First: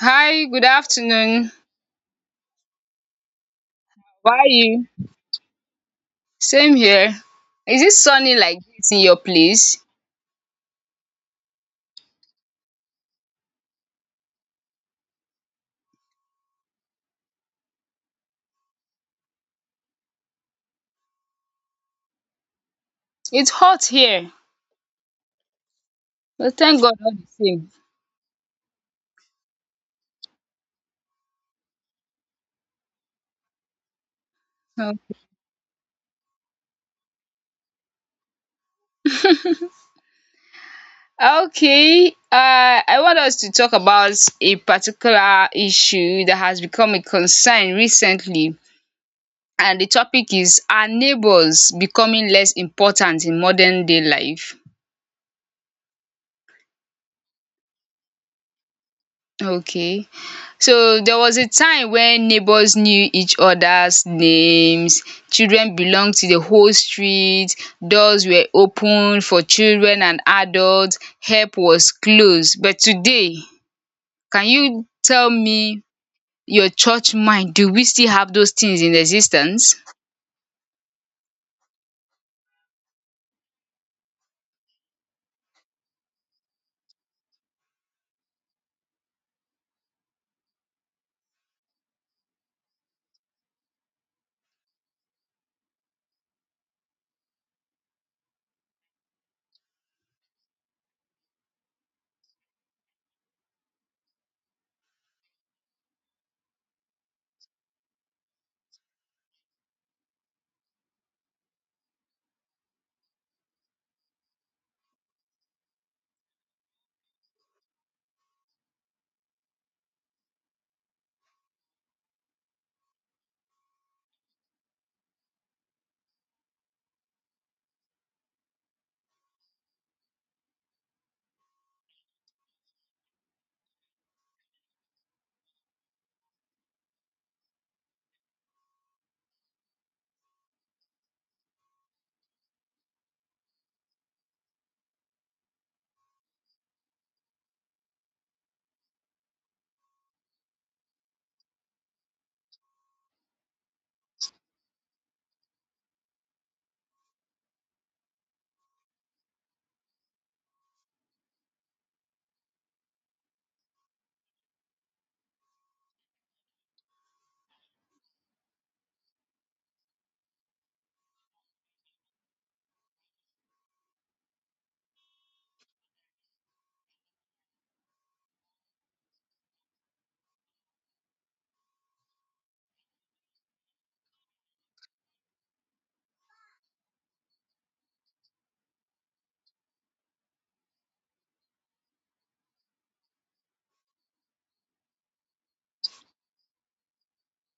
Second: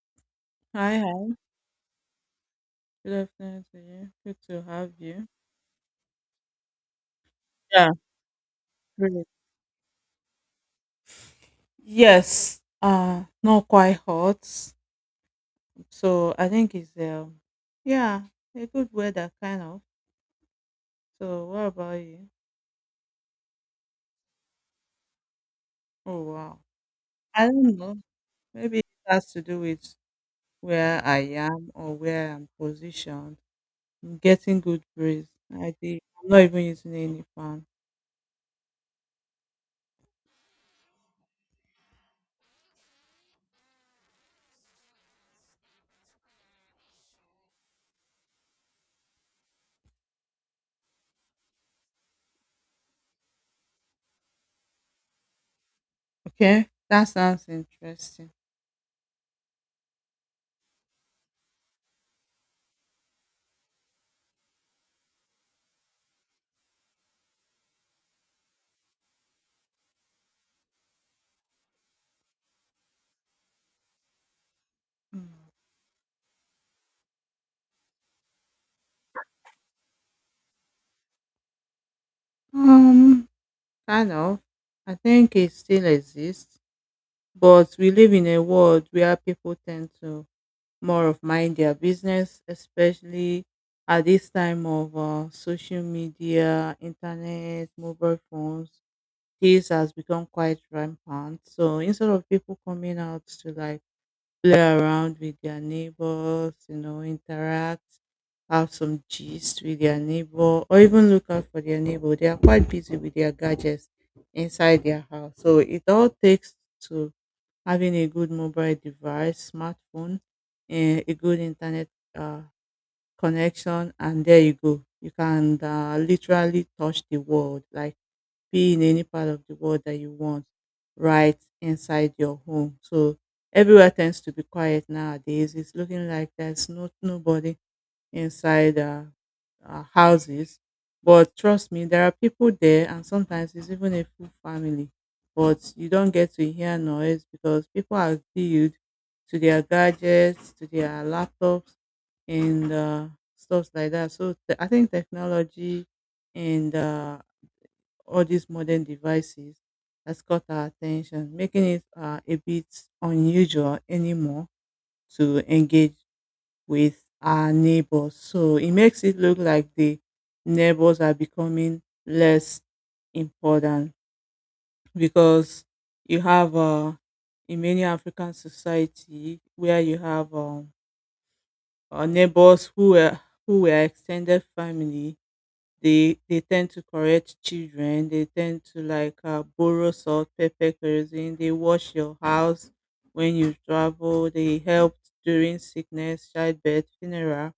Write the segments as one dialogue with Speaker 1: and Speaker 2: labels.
Speaker 1: Hi, good
Speaker 2: Hi, hi.
Speaker 1: afternoon.
Speaker 2: Good afternoon to you.
Speaker 1: How
Speaker 2: Good
Speaker 1: are
Speaker 2: to
Speaker 1: you?
Speaker 2: have you.
Speaker 1: Same here. Is
Speaker 2: Yeah,
Speaker 1: it sunny like this in your
Speaker 2: really.
Speaker 1: place?
Speaker 2: Yes, not quite hot. So I think it's yeah, a good weather kind of. So what about you?
Speaker 1: It's hot here,
Speaker 2: Oh
Speaker 1: but
Speaker 2: wow,
Speaker 1: thank God all the
Speaker 2: I
Speaker 1: same.
Speaker 2: don't know. Maybe it has to do with where I am or where I'm positioned. I'm getting good
Speaker 1: Okay,
Speaker 2: breeze. I did. I'm not even using any fan.
Speaker 1: Okay, I want us to talk about a particular issue that has become a concern recently, and the topic is, are neighbors becoming less important in modern day life?
Speaker 2: Okay, that sounds interesting.
Speaker 1: Okay. So there was a time when neighbors knew each other's names, children belonged to the whole street, doors were open for children and adults, help was close. But today, can you
Speaker 2: Mm.
Speaker 1: tell me your church mind, do we still have those things in existence?
Speaker 2: Um. Kind of. I think it still exists, but we live in a world where people tend to more of mind their business, especially at this time of social media, internet, mobile phones. This has become quite rampant. So instead of people coming out to like play around with their neighbors, interact, have some gist with their neighbor, or even look out for their neighbor. They are quite busy with their gadgets inside their house. So it all takes to having a good mobile device, smartphone, and a good internet uh, connection, and there you go. You can literally touch the world, like be in any part of the world that you want right inside your home. So everywhere tends to be quiet nowadays. It's looking like there's not nobody inside houses. But trust me, there are people there, and sometimes it's even a full family. But you don't get to hear noise because people are glued to their gadgets, to their laptops, and stuff like that. So I think technology and all these modern devices has caught our attention, making it a bit unusual anymore to engage with our neighbors. So it makes it look like the neighbors are becoming less important because you have in many African society where you have neighbors who were extended family. They tend to correct children. They tend to like borrow salt, pepper, kerosene. They wash your house when you travel. They help during sickness, childbirth, funeral.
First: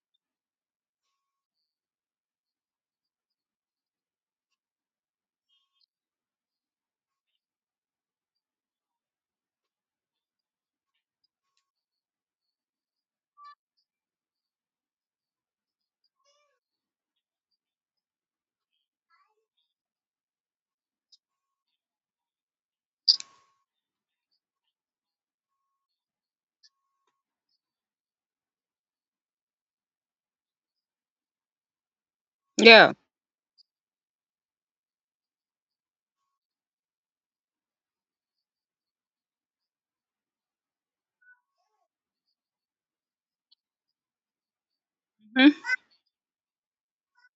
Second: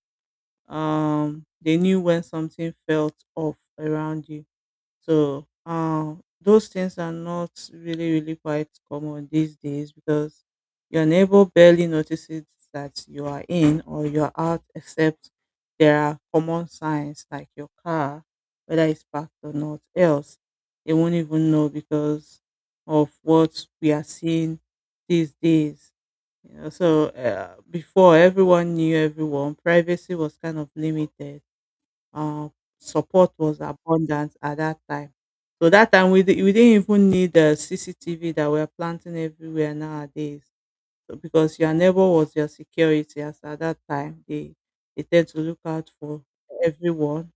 Speaker 2: They knew when something felt off around you. So those things are not really really quite common these days because your neighbor barely notices that you are in or you're out, except there are common signs like your car, whether it's parked or not, else they won't even know because of what we are seeing these days. So before everyone knew everyone, privacy was kind of limited. Uh,
Speaker 1: Yeah.
Speaker 2: Support was abundant at that time. So that time we didn't even need the CCTV that we're planting everywhere nowadays. So because your neighbor was your security as at that time, they tend to
Speaker 1: Mhm.
Speaker 2: look out for everyone.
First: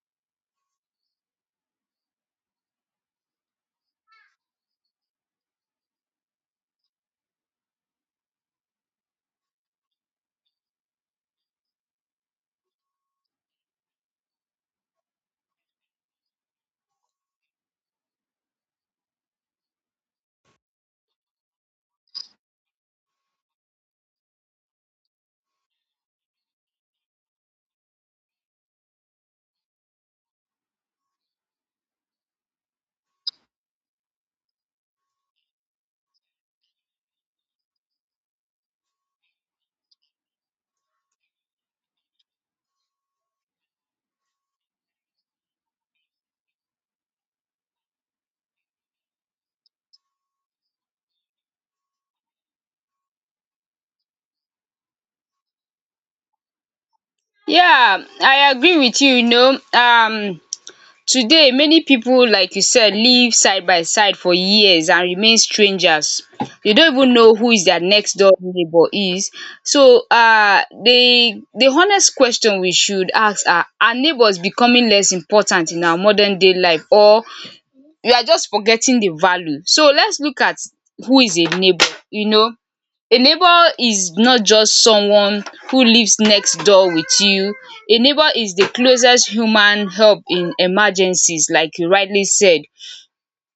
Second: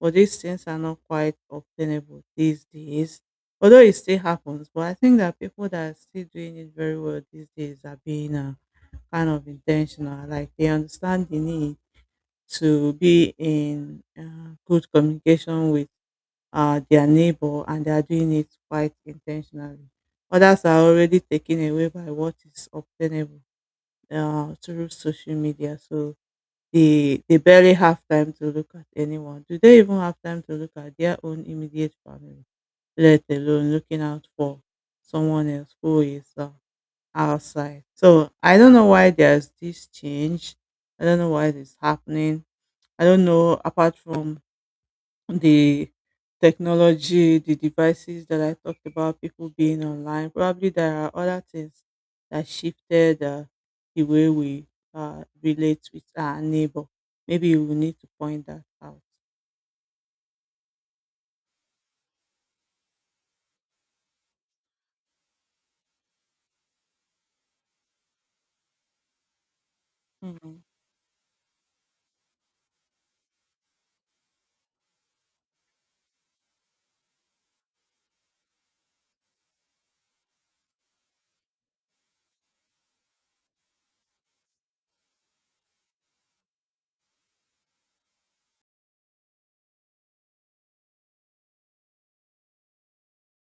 Speaker 2: But these things are not quite obtainable these days. Although it still happens, but I think that people that are still doing it very well these days are being kind of intentional. Like they understand the need to be in good communication with their neighbor, and they are doing it quite intentionally. Others are already taken away by what is obtainable through social media, so they barely have time to look at anyone. Do they even have time to look at their own immediate family, let alone looking out for someone else who is outside. So I don't know why there's this change. I don't know why it's happening. I don't know apart from the technology, the devices that I talked about, people being online. Probably there are other things that shifted the way we relate with our neighbor. Maybe we need
Speaker 1: Yeah,
Speaker 2: to point
Speaker 1: I
Speaker 2: that
Speaker 1: agree
Speaker 2: out.
Speaker 1: with you, you know. Today many people, like you said, live side by side for years and remain strangers. Dey don't even know who is their next door neighbour is. So
Speaker 2: Hmm.
Speaker 1: the honest question we should ask, are neighbours becoming less important in our modern day life, or we are just forgetting the value? So let's look at who is a neighbour, A neighbor is not just someone who lives next door with you. A neighbor is the closest human help in emergencies, like you rightly said,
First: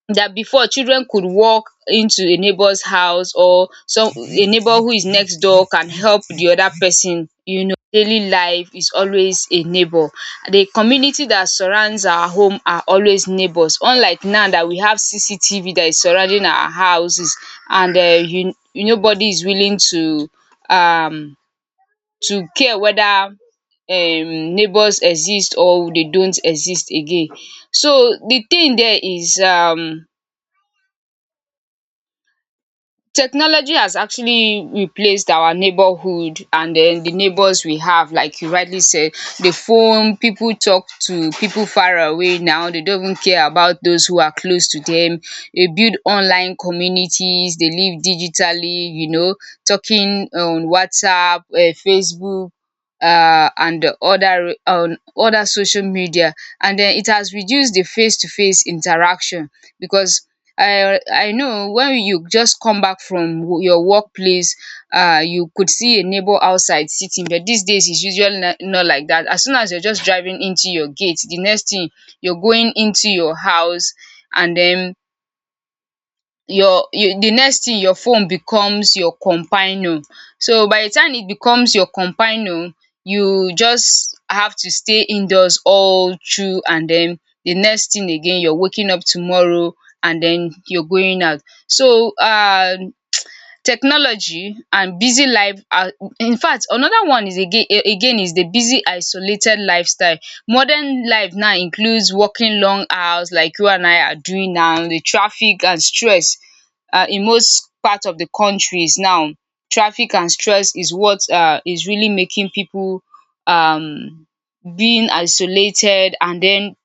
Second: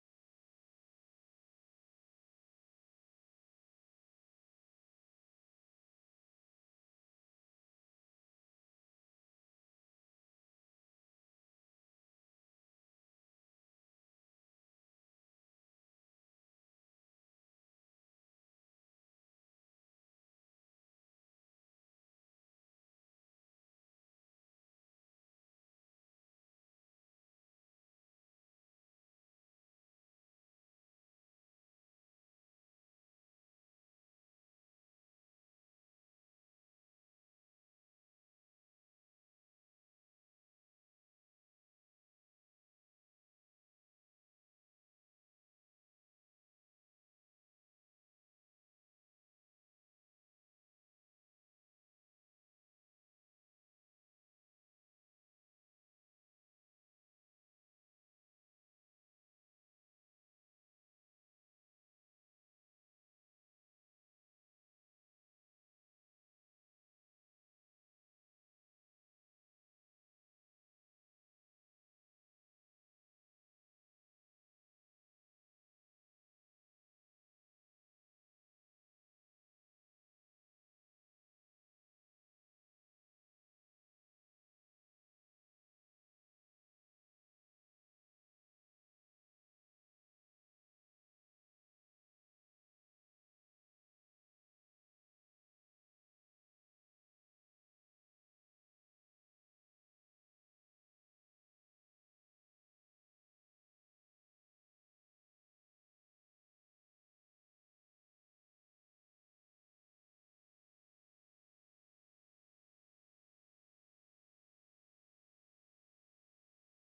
Speaker 1: that before children could walk into a neighbor's house, or some a neighbor who is next door can help the other person, you know, daily life is always a neighbor. The community that surrounds our home are always neighbors, unlike now that we have cctv that is surrounding our houses. And you nobody is willing um to care whether neighbors exist or they don't exist again. So the thing there is, technology has actually replaced our neighborhood, and then the neighbors we have, like you rightly said. The phone, people talk to people far away now, they don't even care about those who are close to them. They build online communities, they live digitally, you know, talking on WhatsApp, Facebook, and other on other social media, and then it has reduced the face to face interaction. Because I know when you just come back from your workplace, you could see a neighbor outside sitting, but these days it's usually not, like that. As soon as you're just driving into your gate, the next thing you're going into your house, and then your you the next thing, your phone becomes your companion. So by the time it becomes your companion, you just have to stay indoors all through, and then the next thing again, you're waking up tomorrow and then you're going out. So technology and busy life are, in fact, another one is again is the busy isolated lifestyle. Modern life now includes working long hours like you and I are doing now, the traffic and stress in most part of the countries now. Traffic and stress is what is really making people um being isolated and then.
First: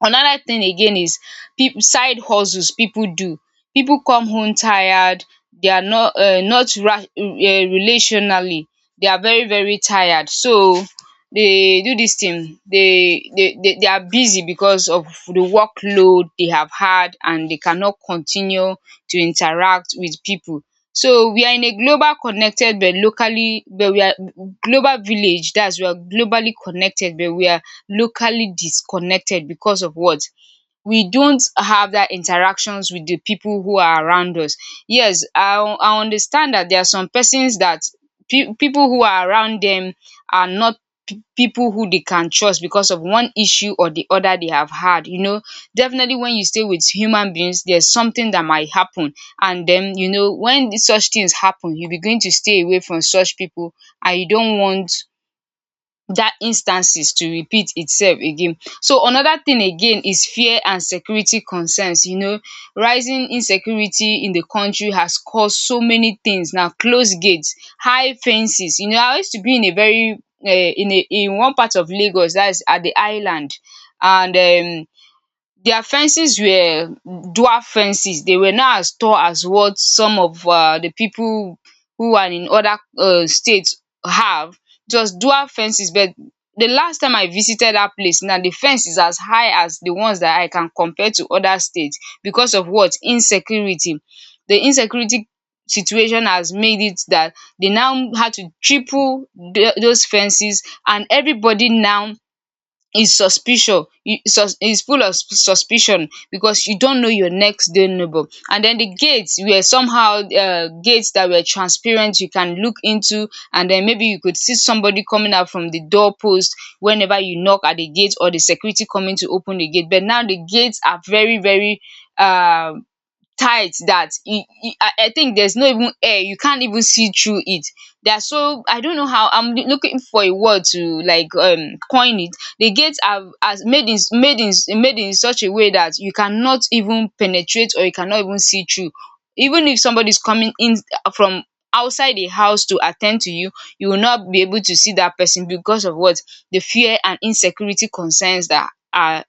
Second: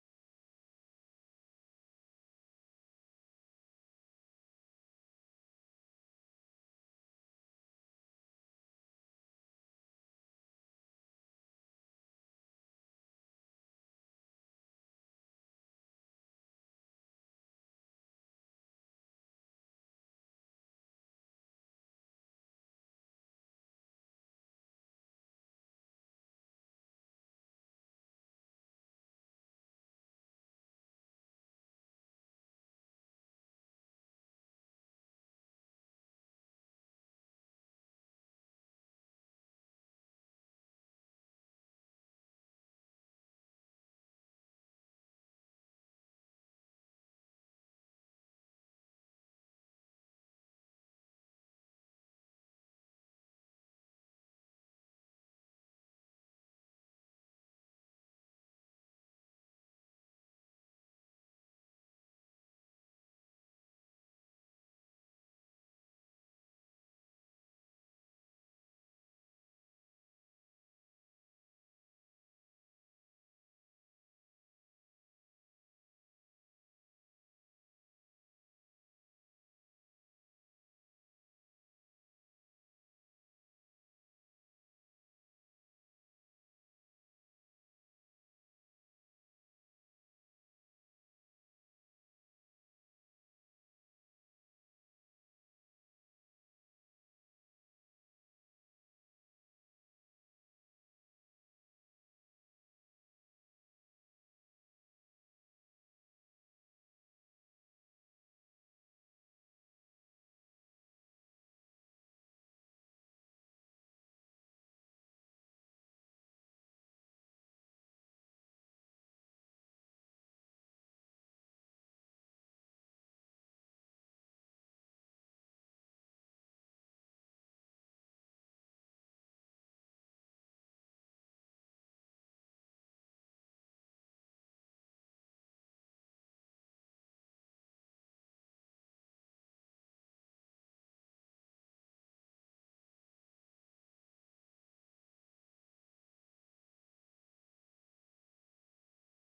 Speaker 1: Another thing again is peop side hustles people do. People come home tired, they are not not ra relationally, they are very very tired, so they do this thing, they are busy because of the workload they have had, and they cannot continue to interact with people. So we are in a global connected but locally but we are global village That's we are globally connected but we are locally disconnected because of what? We don't have that interactions with the people who are around us. Yes, I understand that there are some persons that people who are around them are not people who they can trust because of one issue or the other they have had, you know. Definitely when you stay with human beings, there's something that might happen, and then, you know, when such things happen, you begin to stay away from such people, and you don't want that instances to repeat itself again. So another thing again is fear and security concerns, you know, rising insecurity in the country has caused so many things: now closed gates, high fences. You know, I used to be in a very in one part of Lagos that is at the island, and um their fences were dwarf fences. They were not as tall as what some of the people who are in other states have. It was dwarf fences, but the last time I visited that place now, the fence is as high as the ones that I can compare to other states. Because of what? Insecurity. The insecurity situation has made it that they now had to triple those fences, and everybody now is suspicious, is full of suspicion, because you don't know your next door neighbor. And then the gates were somehow gates that were transparent, you can look into, and then maybe you could see somebody coming out from the doorpost whenever you knock at the gate, or the security coming to open the gate. But now the gates are very very uh tight, that you I think there's no even air, you can't even see through it. They are so, I don't know how I'm looking for a word to like coin it. The gates are as made in such a way that you cannot even penetrate, or you cannot even see through, even if somebody's coming in from outside the house to attend to you, you will not be able to see that person. Because of what? The fear and insecurity concerns that are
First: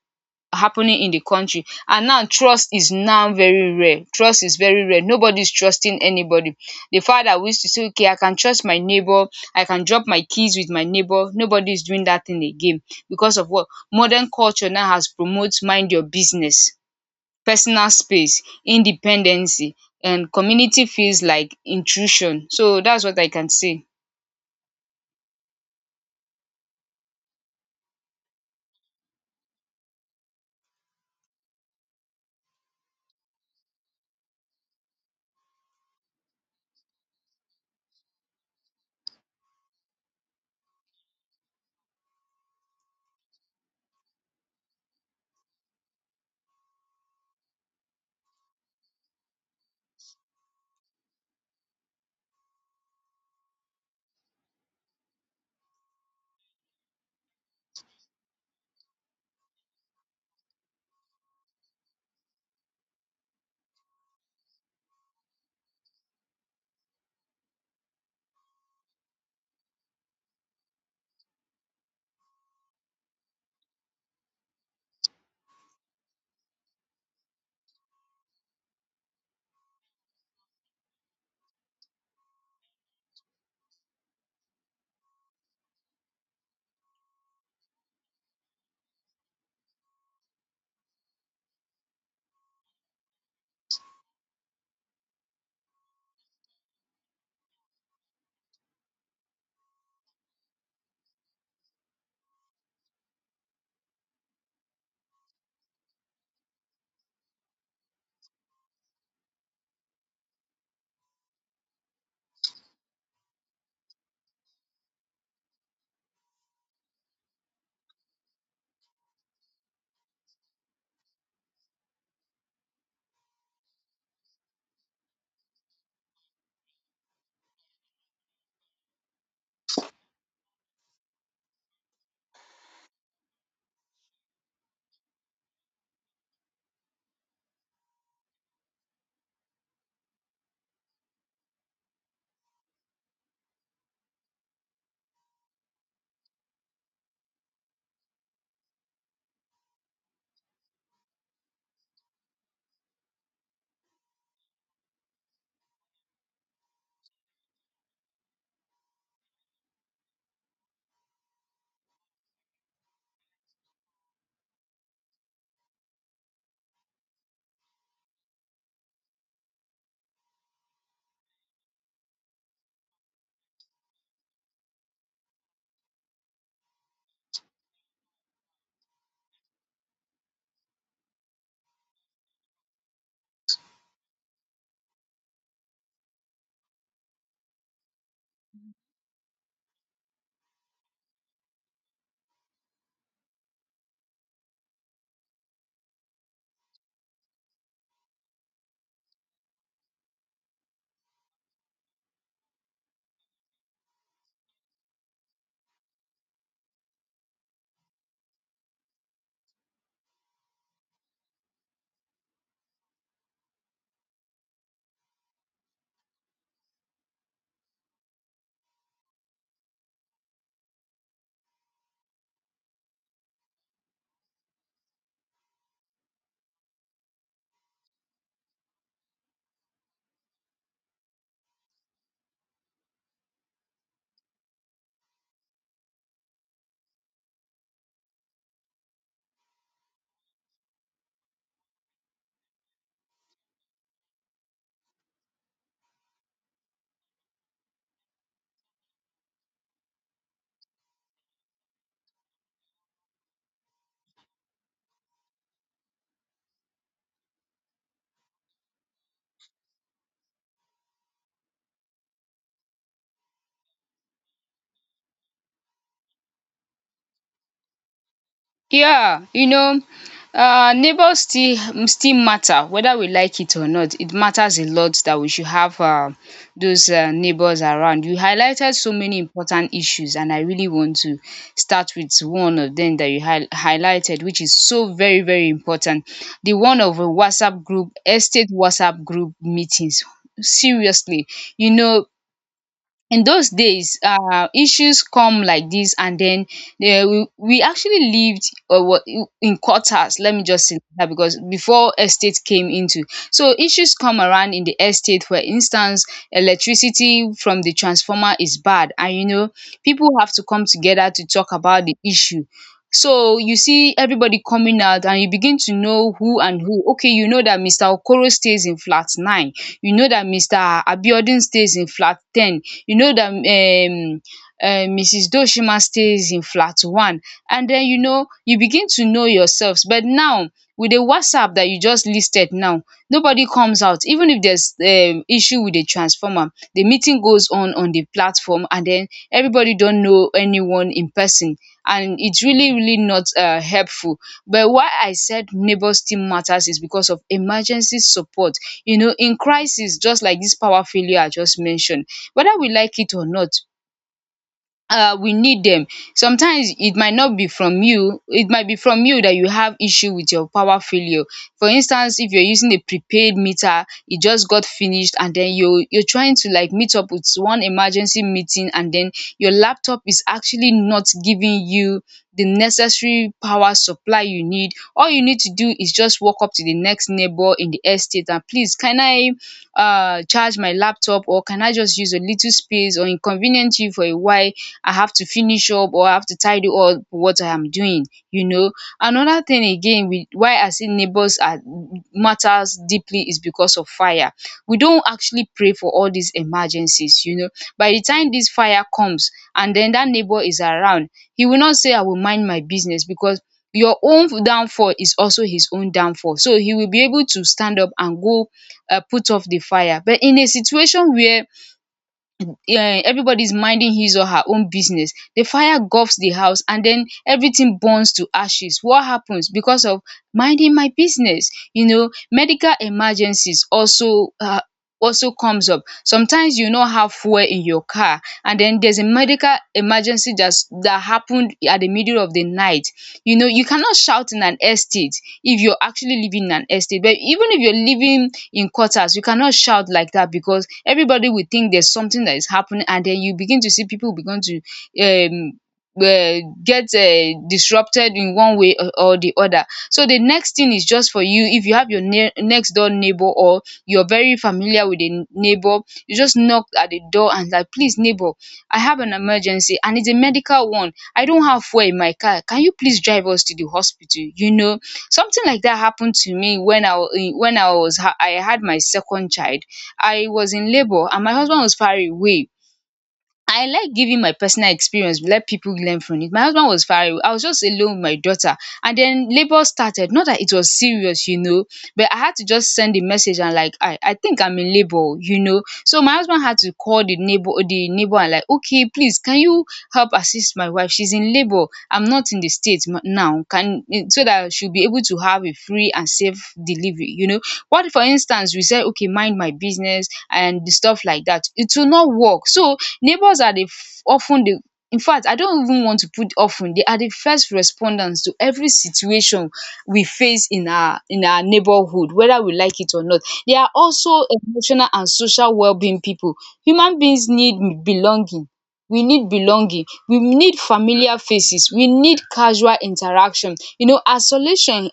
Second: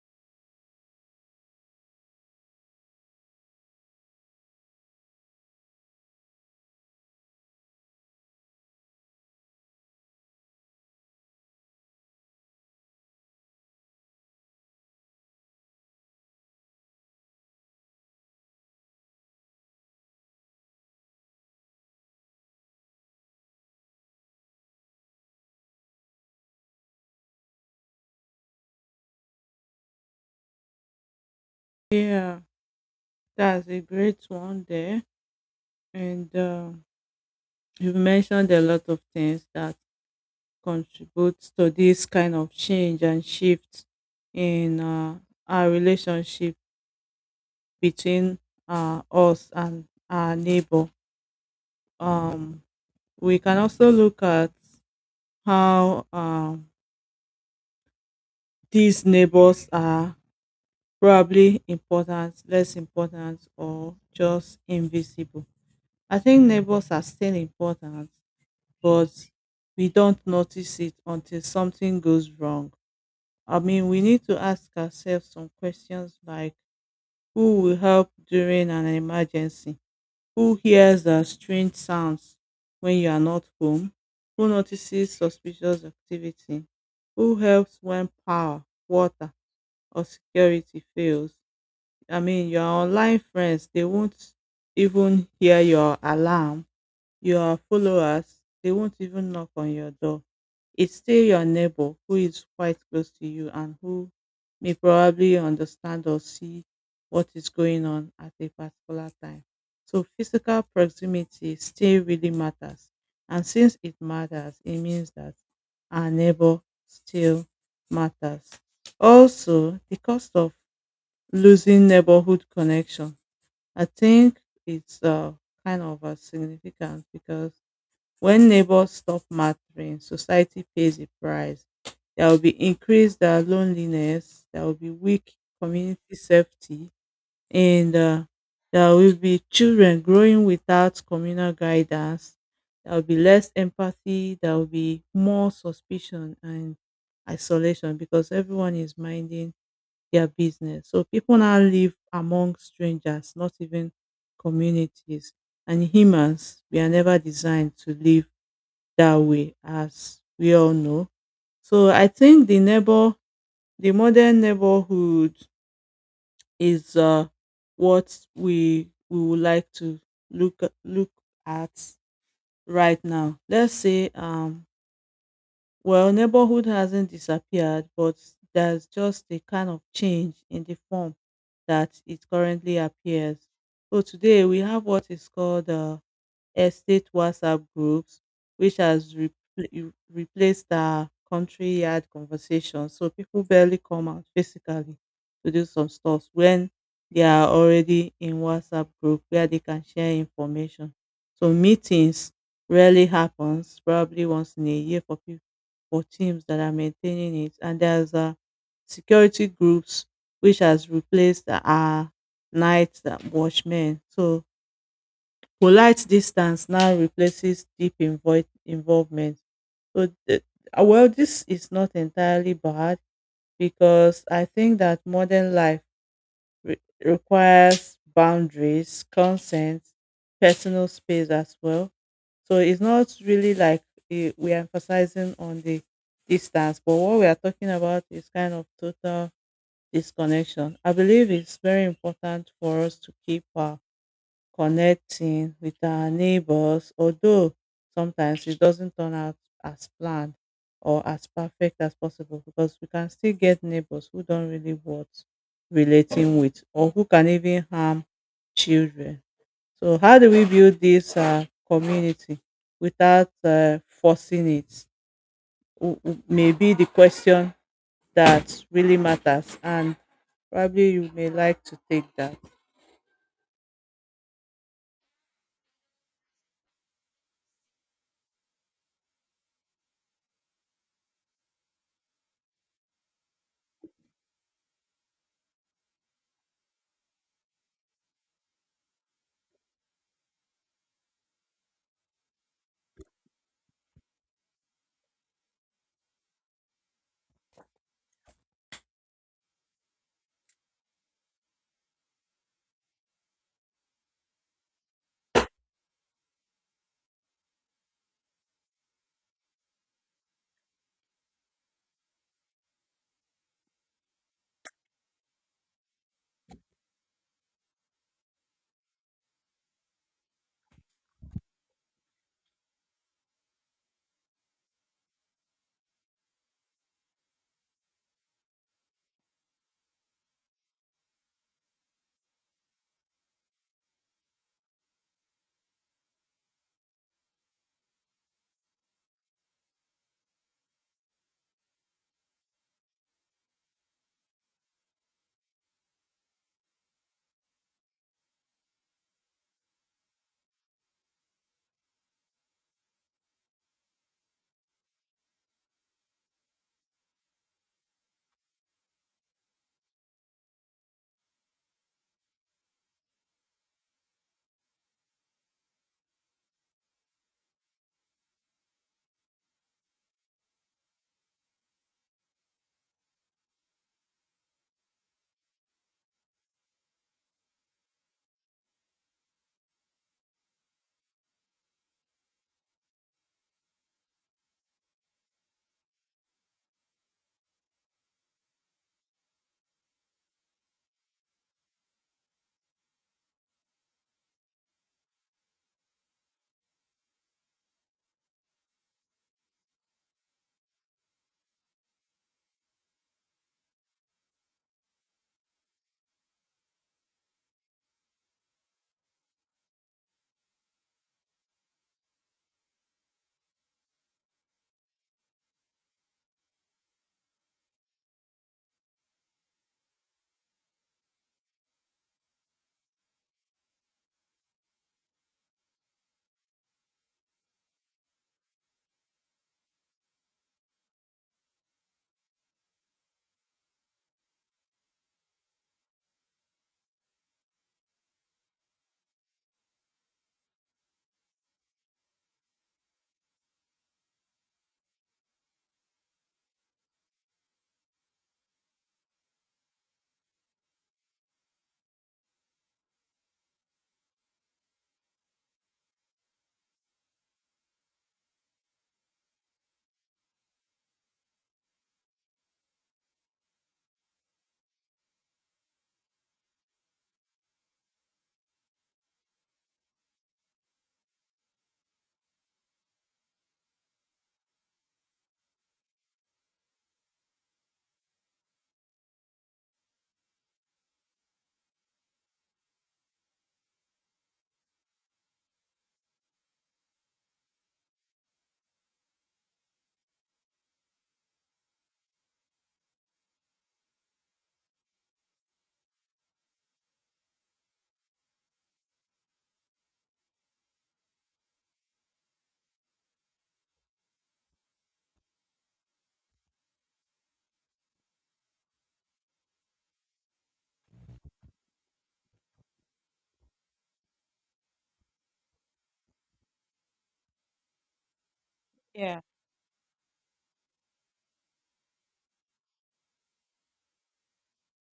Speaker 1: happening in the country. And now trust is now very rare, trust is very rare, nobody is trusting anybody. The fact that we used to say, okay, I can trust my neighbor, I can drop my keys with my neighbor, nobody is doing that thing again. Because of what? Modern culture now has promotes mind your business, personal space, independency, and community feels like intrusion. So that's what I can say.
Speaker 2: Yeah, that's a great one there. And you've mentioned a lot of things that contribute to this kind of change and shift in our relationship between us and our neighbor. Um, we can also look at how these neighbors are probably important, less important, or just invisible. I think neighbors are still important, but we don't notice it until something goes wrong. I mean, we need to ask ourselves some questions like who will help during an emergency? Who hears the strange sounds when you are not home? Who notices suspicious activity? Who helps when power, water, or security fails? I mean, your online friends, they won't even hear your alarm. Your followers, they won't even knock on your door. It's still your neighbor who is quite close to you and who may probably understand or see what is going on at a particular time. So physical proximity still really matters. And since it matters, it means that our neighbor still matters. Also, the cost of losing neighborhood connection. I think it's kind of significant because when neighbors stop mattering, society pays a price. There will be increased loneliness, there will be weak community safety, and there will be children growing without communal guidance. There will be less empathy, there will be more suspicion and isolation because everyone is minding their business. So people now live among strangers, not even communities. And humans, we are never designed to live that way, as we all know. So I think the neighbor, the modern neighborhood, is what we would like to look at right now. Let's say well, neighborhood hasn't disappeared, but there's just a kind of change in the form that it currently appears. So today we have what is called estate WhatsApp groups, which has replaced our country yard conversations. So people barely come out physically to do some stuff when they are already in WhatsApp group where they can share information. So meetings rarely happens, probably once in a year for people for teams that are maintaining it. And there's security groups which has replaced our night watchmen. So polite distance now replaces deep involvement. So well, this is not entirely bad because I think that modern life re- requires boundaries, consent, personal space as well. So it's not really like we are emphasizing on the distance, but what we are talking about is kind of total disconnection. I believe it's very important for us to keep our connecting with our neighbors, although sometimes it doesn't turn out as planned or as perfect as possible because we can still get neighbors who don't really worth relating with or who can even harm children. So, how do we build this community without forcing it? May be the question that really
Speaker 1: Yeah, you
Speaker 2: matters,
Speaker 1: know,
Speaker 2: and probably you
Speaker 1: neighbors
Speaker 2: may like to take
Speaker 1: still
Speaker 2: that.
Speaker 1: matter, whether we like it or not. It matters a lot that we should have those neighbors around. You highlighted so many important issues, and I really want to start with one of them that you highlighted, which is so very very important. The one of a WhatsApp group, estate WhatsApp group meetings. Seriously, you know, in those days, issues come like this, and then they we actually lived, or in quarters, let me just say that, because before estate came into. So issues come around in the estate, for instance, electricity from the transformer is bad, and you know, people have to come together to talk about the issue. So you see everybody coming out, and you begin to know who and who. Okay, you know that Mr. Okoro stays in flat 9, you know that Mr. Abiodun stays in flat 10, you know dat mrs Doochima stays in flat one, and den you know you begin to know yourself. But now with the whatsapp dat you just listed now, nobody comes out, even if there's issue with the transformer, the meeting goes on the platform, and den everybody don't know anyone in person, and it's really really not helpful. But why I said neighbour still matters is because of emergency support. You know, in crisis, just like dis power failure I just mentioned, whether we like it or not, we need them. Sometimes it might not be from you, it might be from you that you have issue with your power failure. For instance, if you're using a prepaid meter, it just got finished, and then you're trying to like meet up with one emergency meeting, and then your laptop is actually not giving you the necessary power supply you need. All you need to do is just walk up to the next neighbor in the estate, and please, can I charge my laptop, or can I just use a little space, or inconvenience you for a while, I have to finish up, or I have to tidy up what I am doing, you know. Another thing again with why I say neighbors are matters deeply is because of fire. We don't actually pray for all these emergencies, you know. By the time this fire comes, and then that neighbor is around, he will not say I will mind my business, because your own downfall is also his own downfall. So he will be able to stand up and go put off the fire. But in a situation where um everybody's minding his or her own business, the fire gulfs the house, and then everything burns to ashes. What happens? Because of minding my business. You know, medical emergencies also also comes up. Sometimes you no have fuel in your car and then there's a medical emergency that happened at the middle of the night. You know, you cannot shout in an estate if you're actually living in an estate. But even if you're living in quarters, you cannot shout like that because everybody will think there's something that is happening and then you begin to see people begin to um get disrupted in one way or the other. So the next thing is just for you, if you have your next door neighbor or you're very familiar with the neighbor, you just knock at the door and like, please neighbor, I have an emergency and it's a medical one, I don't have fuel in my car, can you please drive us to the hospital, you know? Something like that happened to me when when I had my second child. I was in labour and my husband was far away. I like giving my personal experience, let people learn from it. My husband was far away. I was just alone with my daughter. And then labor started. Not that it was serious, you know, but I had to just send a message and like, I think I'm in labor, you know. So my husband had to call the neighbor and like, okay, please, can you help assist my wife? She's in labor. I'm not in the state ma- now. Can, so that she'll be able to have a free and safe delivery, you know. What for instance, we said, okay, mind my business and stuff like that. It will not work. So neighbors are the, of ten the, in fact I don't even want to put often, they are the first responders to every situation we face in our neighborhood whether we like it or not. They are also emotional and social well being people. Human beings need belonging. We
Speaker 2: Yeah.
Speaker 1: need belonging, we need familiar faces, we need casual interaction. You know, isolation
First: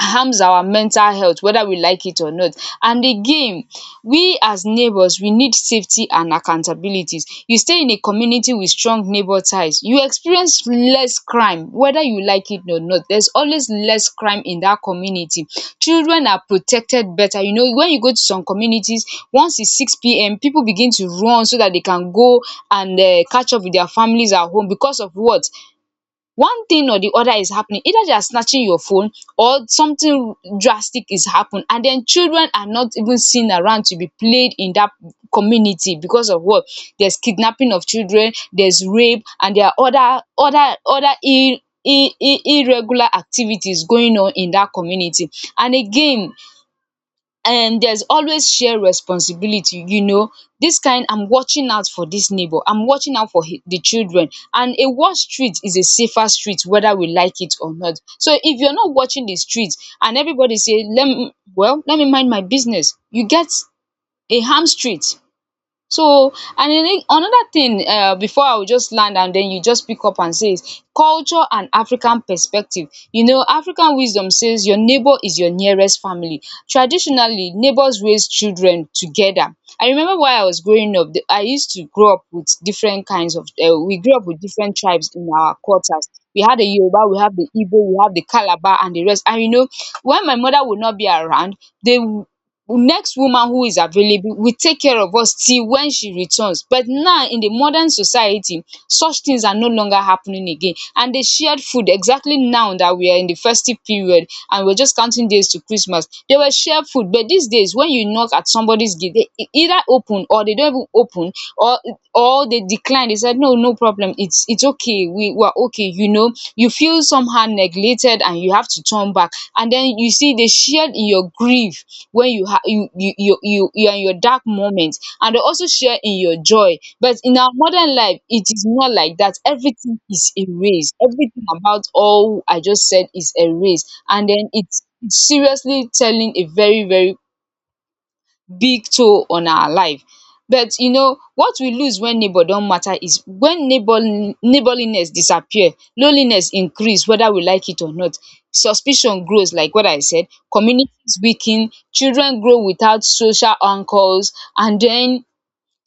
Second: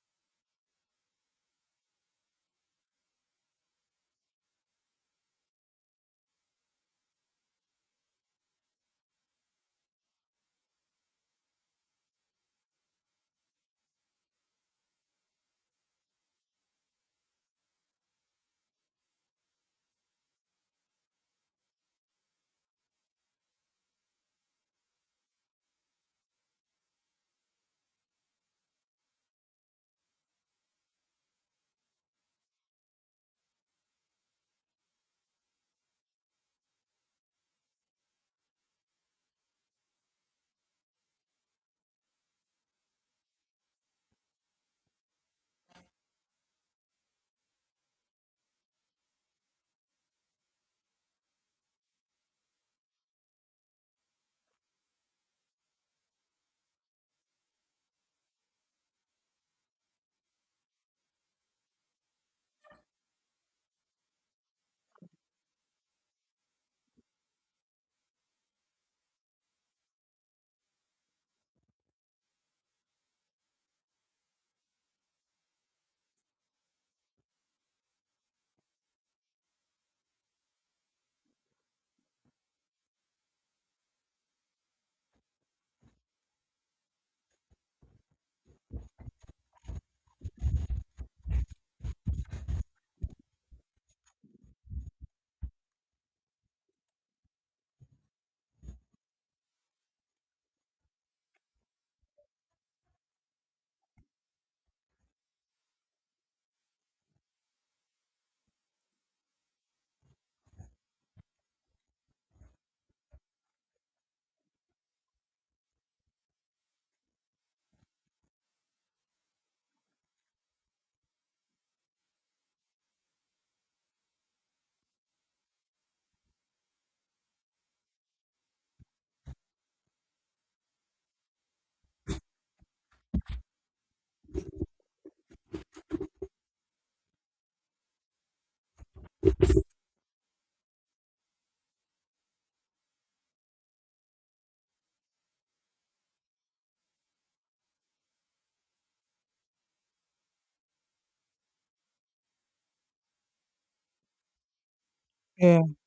Speaker 1: harms our mental health whether we like it or not. And again, we as neighbors, we need safety and accountabilities. You stay in a community with strong neighbor ties, you experience less crime whether you like it or not. There's always less crime in that community. Children are protected better. You know, when you go to some communities, once it's 6 p.m., people begin to run so that they can go and catch up with their families at home, because of what? One thing or the other is happening, either they are snatching your phone or something drastic is happened, and then children are not even seen around to be played in that community because of what? There's kidnapping of children, there's rape and there are other ir- irregular activities going on in that community. And again, and there's always shared responsibility, you know, this kind, I'm watching out for this neighbor, I'm watching out for hi- the children, and a worse street is a safer street whether we like it or not. So if you're not watching the street, and everybody say, let me, well, let me mind my business, you get a harm street. So, and then another thing, before I will just land and then you just pick up and says culture and African perspective. You know, African wisdom says your neighbour is your nearest family. Traditionally neighbours raise children together. I remember while I was growing up, the I used to grow up with different kinds of we grew up with different tribes in our quarters. We had the Yoruba, we have the Igbo, we have the Calabar and the rest. And you know, when my mother would not be around, they, next woman who is available will take care of us till when she returns. But now in the modern society, such things are no longer happening again. And the shared food, exactly now that we are in the festive period and we're just counting days to Christmas, they were shared food. But these days, when you knock at somebody's gate, they e- either open or they don't even open or or they decline. They said, no, no problem. It's okay. We were okay. You know, you feel somehow neglected and you have to turn back. And then you see they shared in your grief when you have, you are in your dark moments, and they also share in your joy. But in our modern life, it is not like that. Everything is erased, everything about all I just said is erased, and then it's seriously telling a very very big toll on our life. But you know what we lose when neighbor don matter, is when neighborliness disappear, loneliness increase whether we like it or not, suspicion grows like what I said, communities weaken, children grow without social anchors, and then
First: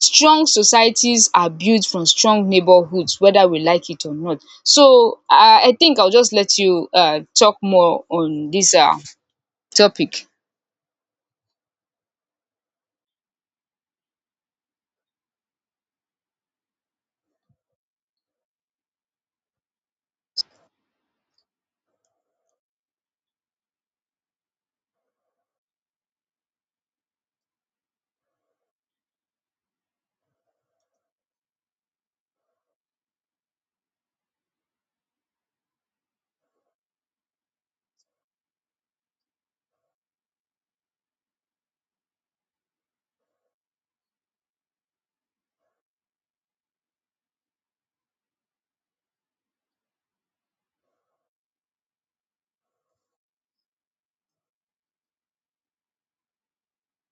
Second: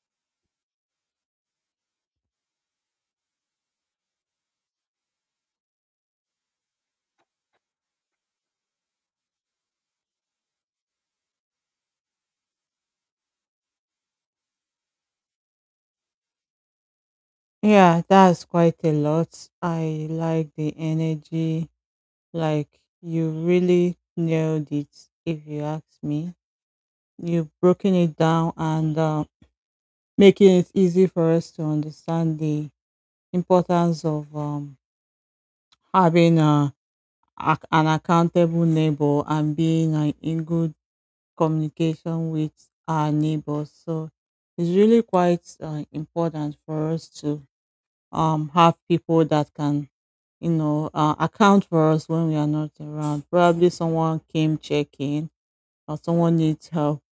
Speaker 1: strong societies are built from strong neighborhoods whether we like it or not. So I think I'll just let you talk more on this topic.
Speaker 2: Yeah, that's quite a lot. I like the energy. Like you really nailed it, if you ask me. You've broken it down and making it easy for us to understand the importance of having an accountable neighbor and being in good communication with our neighbors. So it's really quite important for us to have people that can account for us when we are not around, probably someone came checking or someone needs help,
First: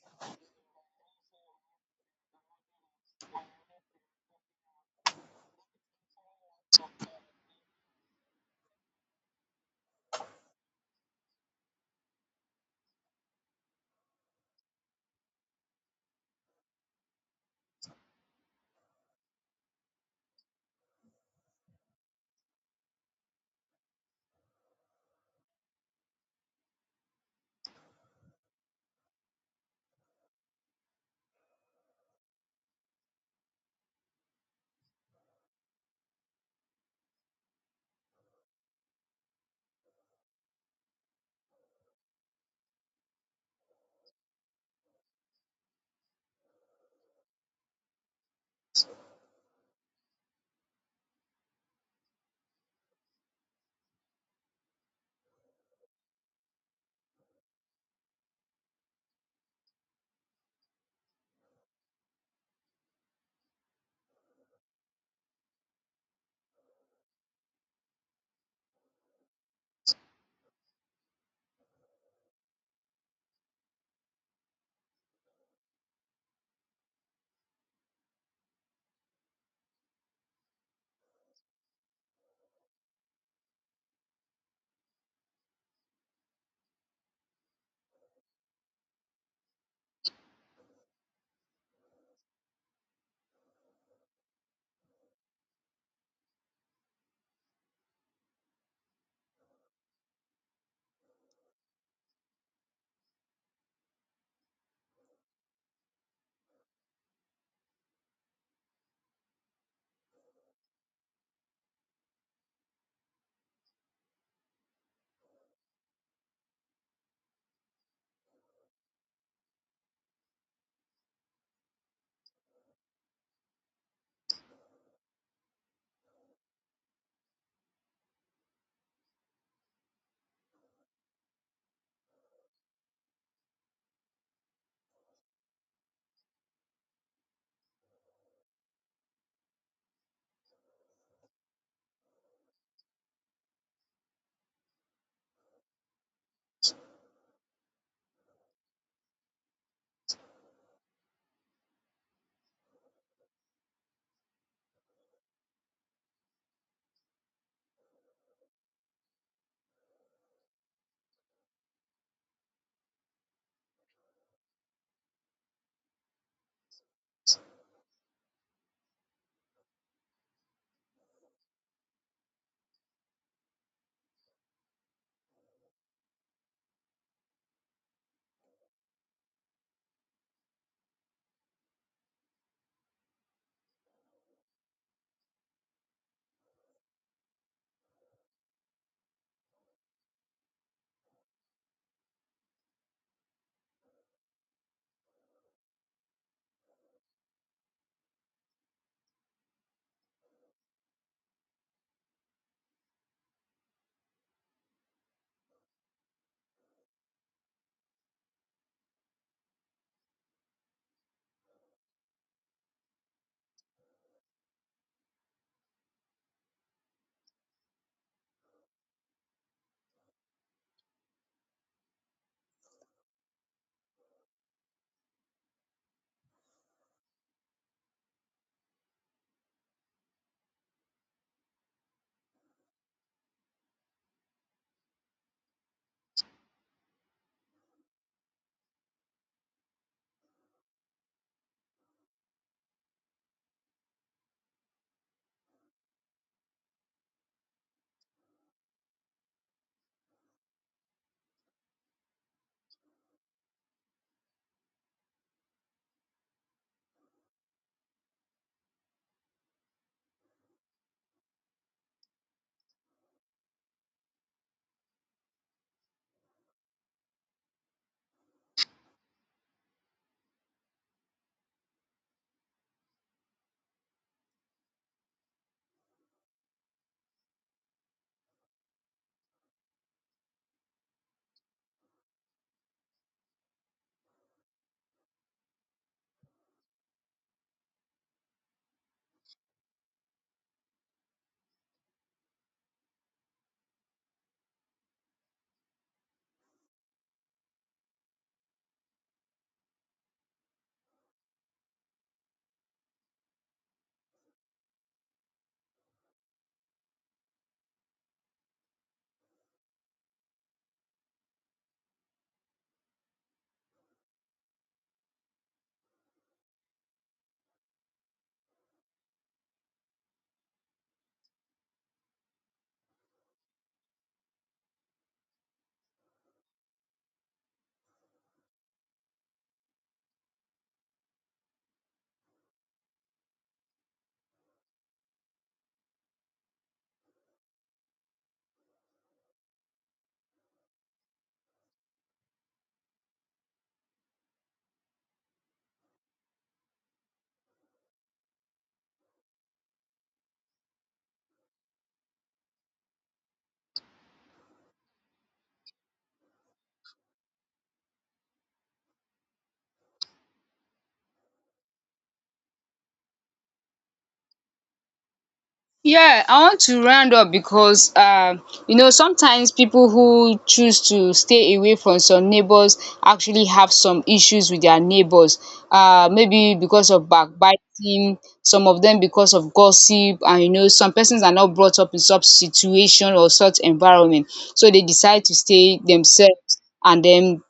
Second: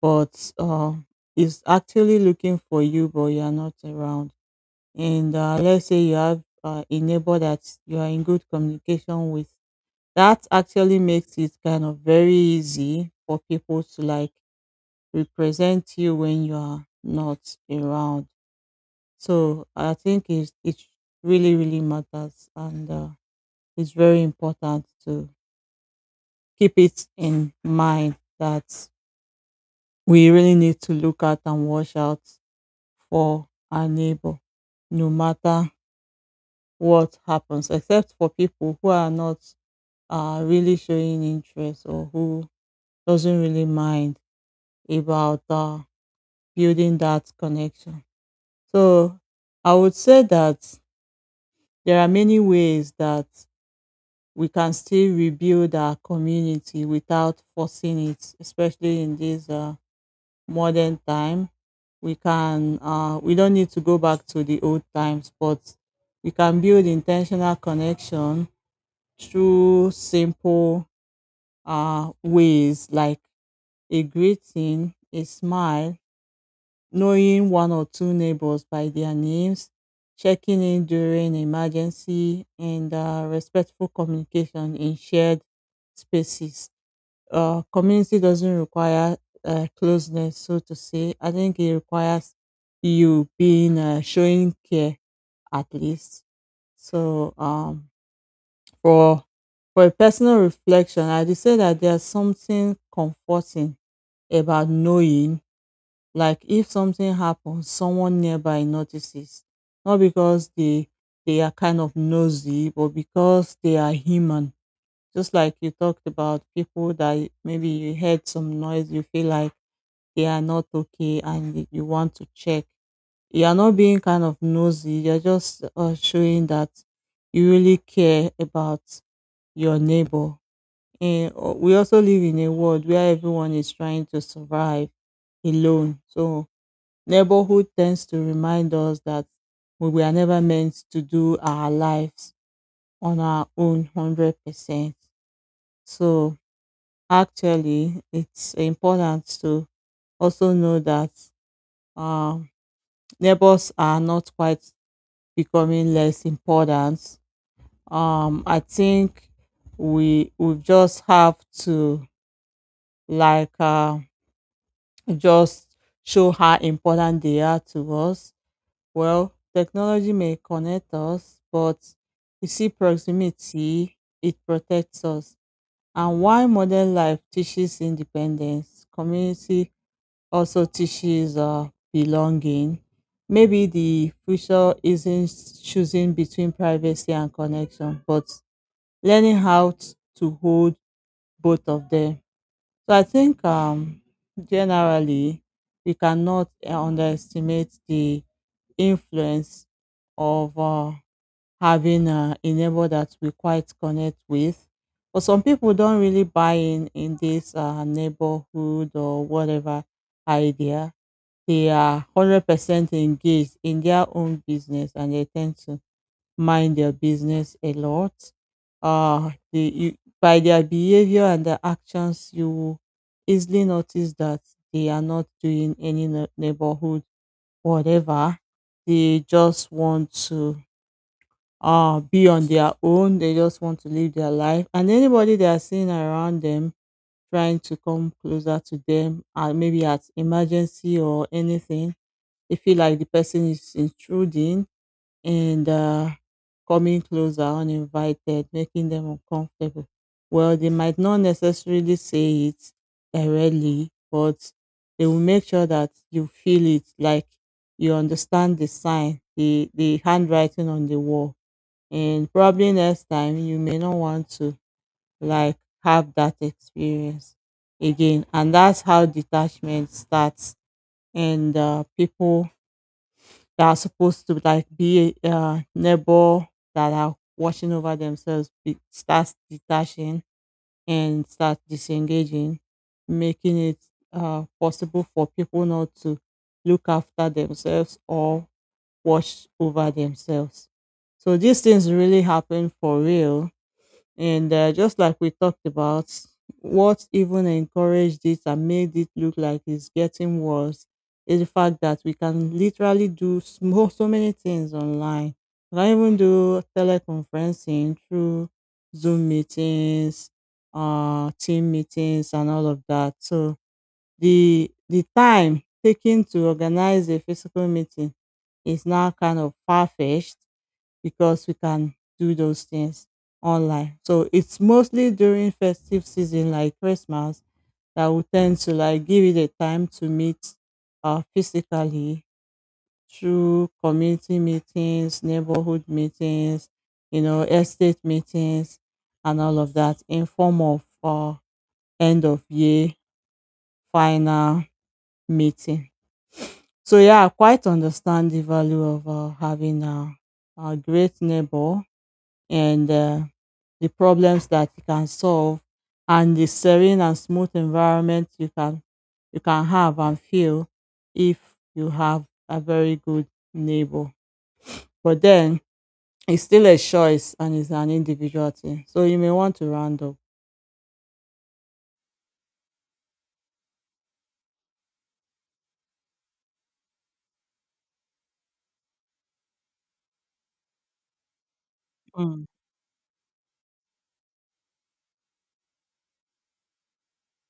Speaker 2: but is actually looking for you but you are not around. And let's say you have a neighbor that you are in good communication with that actually makes it kind of very easy for people to like represent you when you are not around. So I think it really, really matters. And it's very important to keep it in mind that we really need to look at and watch out for our neighbor, no matter what happens, except for people who are not really showing interest or who doesn't really mind about building that connection. So I would say that there are many ways that we can still rebuild our community without forcing it, especially in this modern time. We can uh, we don't need to go back to the old times, but we can build intentional connection through simple ways, like a greeting, a smile, knowing one or two neighbors by their names, checking in during emergency, and respectful communication in shared spaces. Community doesn't require closeness, so to say. I think it requires you being showing care at least. So um, for for a personal reflection, I'd say that there's something comforting about knowing, like if something happens, someone nearby notices. Not because they are kind of nosy, but because they are human. Just like you talked about people that maybe you heard some noise, you feel like they are not okay and you want to check. You are not being kind of nosy, you're just showing that you really care about your neighbor. And we also live in a world where everyone is trying to survive alone. So neighborhood tends to remind us that we were never meant to do our lives on our own 100%. So, actually, it's important to also know that um, neighbors are not quite becoming less important. I think we just have to like just show how important they are to us. Well, technology may connect us, but you see, proximity, it protects us. And while modern life teaches independence, community also teaches belonging. Maybe the future isn't choosing between privacy and connection, but learning how to hold both of them. So I think generally we cannot underestimate the influence of having a neighbor that we quite connect with. But some people don't really buy in this neighborhood or whatever idea. They are 100% engaged in their own business, and they tend to mind their business a lot. Uh, they, you, by their behavior and their actions, you will easily notice that they are not doing any neighborhood whatever. They just want to be on their own. They just want to live their life. And anybody they are seeing around them trying to come closer to them, maybe at emergency or anything, they feel like the person is intruding and coming closer uninvited, making them uncomfortable. Well, they might not necessarily say it directly, but they will make sure that you feel it, like you understand the sign, the handwriting on the wall. And probably next time you may not want to like have that experience again. And that's how detachment starts. And people that are supposed to like be a neighbor that are watching over themselves starts detaching and start disengaging, making it possible for people not to look after themselves or watch over themselves. So these things really happen for real and just like we talked about, what even encouraged it and made it look like it's getting worse is the fact that we can literally do so, so many things online. We can even do teleconferencing through Zoom meetings, team meetings, and all of that. So the time taken to organize a physical meeting is now kind of far fetched because we can do those things online. So it's mostly during festive season like Christmas that we tend to like give it a time to meet physically through community meetings, neighborhood meetings, estate meetings and all of that in form of end of year final meeting. So yeah, I quite understand the value of having a great neighbor and the problems that you can solve and the serene and smooth environment you can have and feel if you have a very good neighbor. But then
Speaker 1: Yeah,
Speaker 2: it's
Speaker 1: I want
Speaker 2: still a
Speaker 1: to round up
Speaker 2: choice and it's an
Speaker 1: because
Speaker 2: individual
Speaker 1: you
Speaker 2: thing.
Speaker 1: know
Speaker 2: So you may
Speaker 1: sometimes
Speaker 2: want to
Speaker 1: people
Speaker 2: round up.
Speaker 1: who choose to stay away from some neighbors actually have some issues with their neighbors. Maybe because of backbiting, some of them because of gossip, and you know, some persons are not brought up in such
Speaker 2: Mm,
Speaker 1: situation or such environment, so they decide to stay themselves and then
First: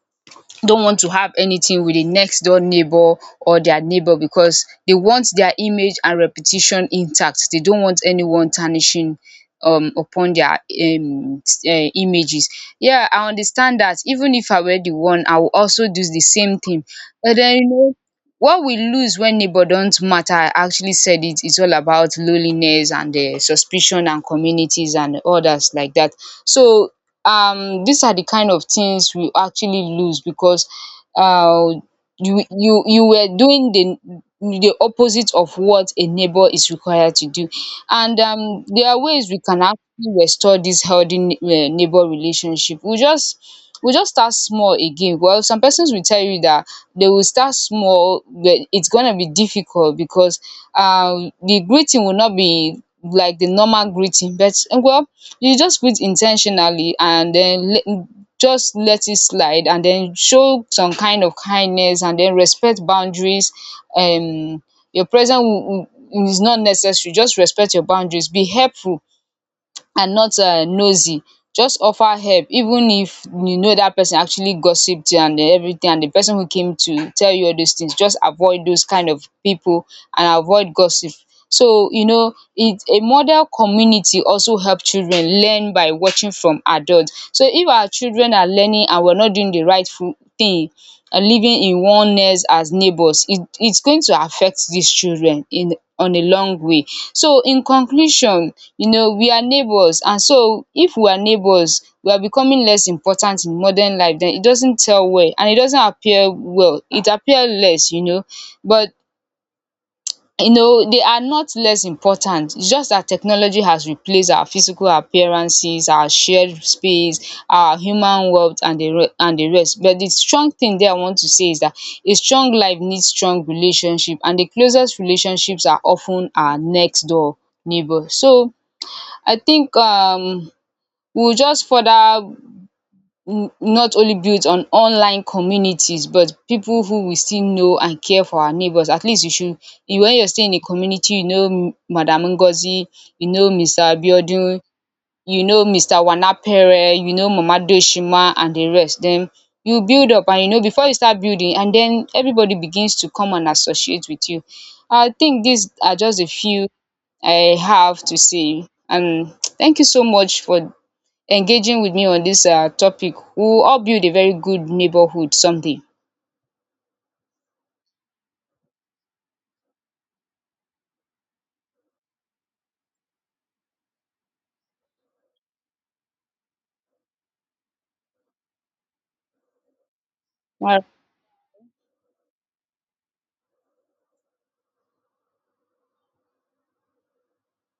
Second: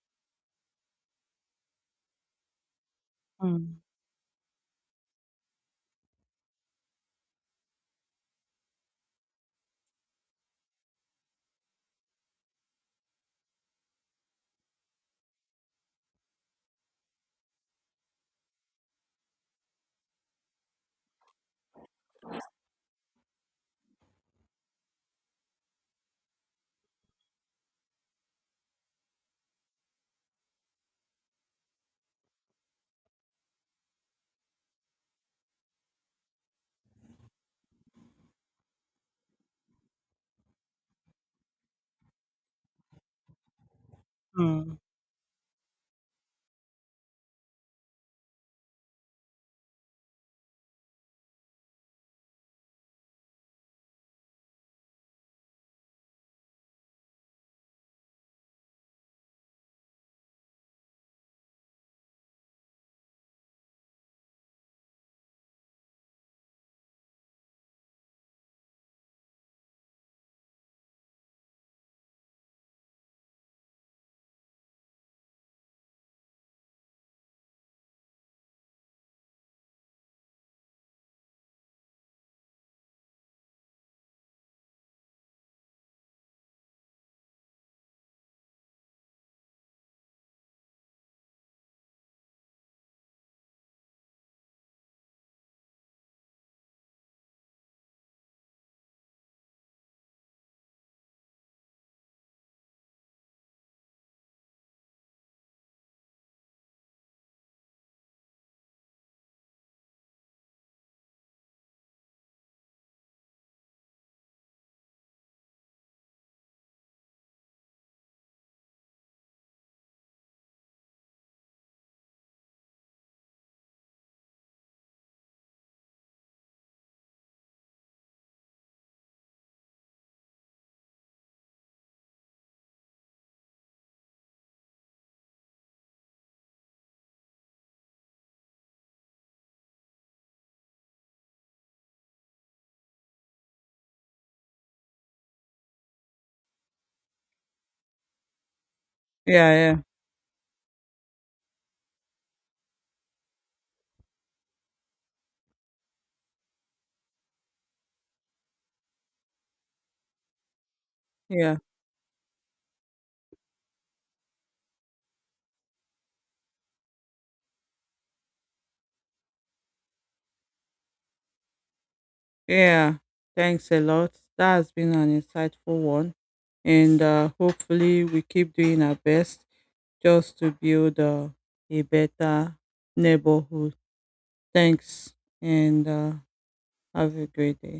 Speaker 1: don't want to have anything with the next door neighbor or
Speaker 2: mm,
Speaker 1: their neighbor, because they want their image and reputation intact. They don't want anyone tarnishing upon their um images. Yeah, I understand that. Even if I were the one, I will also do the same thing. But then you know, what we lose when neighbor don't matter, I actually said it, it's all about loneliness and suspicion and communities and others like that. So these are the kind of things we actually lose, because uh you were doing the opposite of what a neighbor is required to do. And there are ways we can actually restore this healthy neighbor relationship. We just start small
Speaker 2: mm.
Speaker 1: again. Well, some persons will tell you that they will start small, but it's gonna be difficult because the greeting will not be like the normal greeting. But well, you just fit in ten tionally and den, just let it slide and then show some kind of kindness and then respect boundaries. um your presence is not necessary, just respect your boundaries, be helpful and not nosy. Just offer help, even if you know that person actually gossiped and everything, and the person who came to tell you all those things, just avoid those kind of people and avoid gossip. So you know, it a model community also help children learn by watching from adults. So if our children are learning and we're not doing the rightful thing, living in oneness as neighbours, it's going to affect these children in, on a long way. So in conclusion, you know, we are neighbours, and so if we are neighbours, we are becoming less important in modern life, then it doesn't tell well and it doesn't appear well, it appear less, you know. But you know, they are not less important, its just that technology has replaced our physical appearances, our shared space, our human world and the rest. But the strong thing there I want to say is that a strong life needs strong relationship, and the closest relationships are often our next door neighbour. So I think we will just further, n- not only built on online communities, but people who we still know and care for our neighbors. At least you should, you, when you're staying in a community, you know, M- madam Ngozi, you know Mr. Abiodun, you know Mr. Wanapere, you know mama Doshima and the rest, then
Speaker 2: Yeah,
Speaker 1: you
Speaker 2: yeah,
Speaker 1: build up. And you know, before you start building, and then everybody begins to come and associate with you. I think these are just a few I have to say, and thank you so much for
Speaker 2: yeah,
Speaker 1: engaging with me on this topic. We will all build a very good neighborhood someday.
Speaker 2: yeah. Thanks a lot. That has been an insightful one. And hopefully, we keep doing our best just to
Speaker 1: All
Speaker 2: build a better neighborhood. Thanks and have a great day.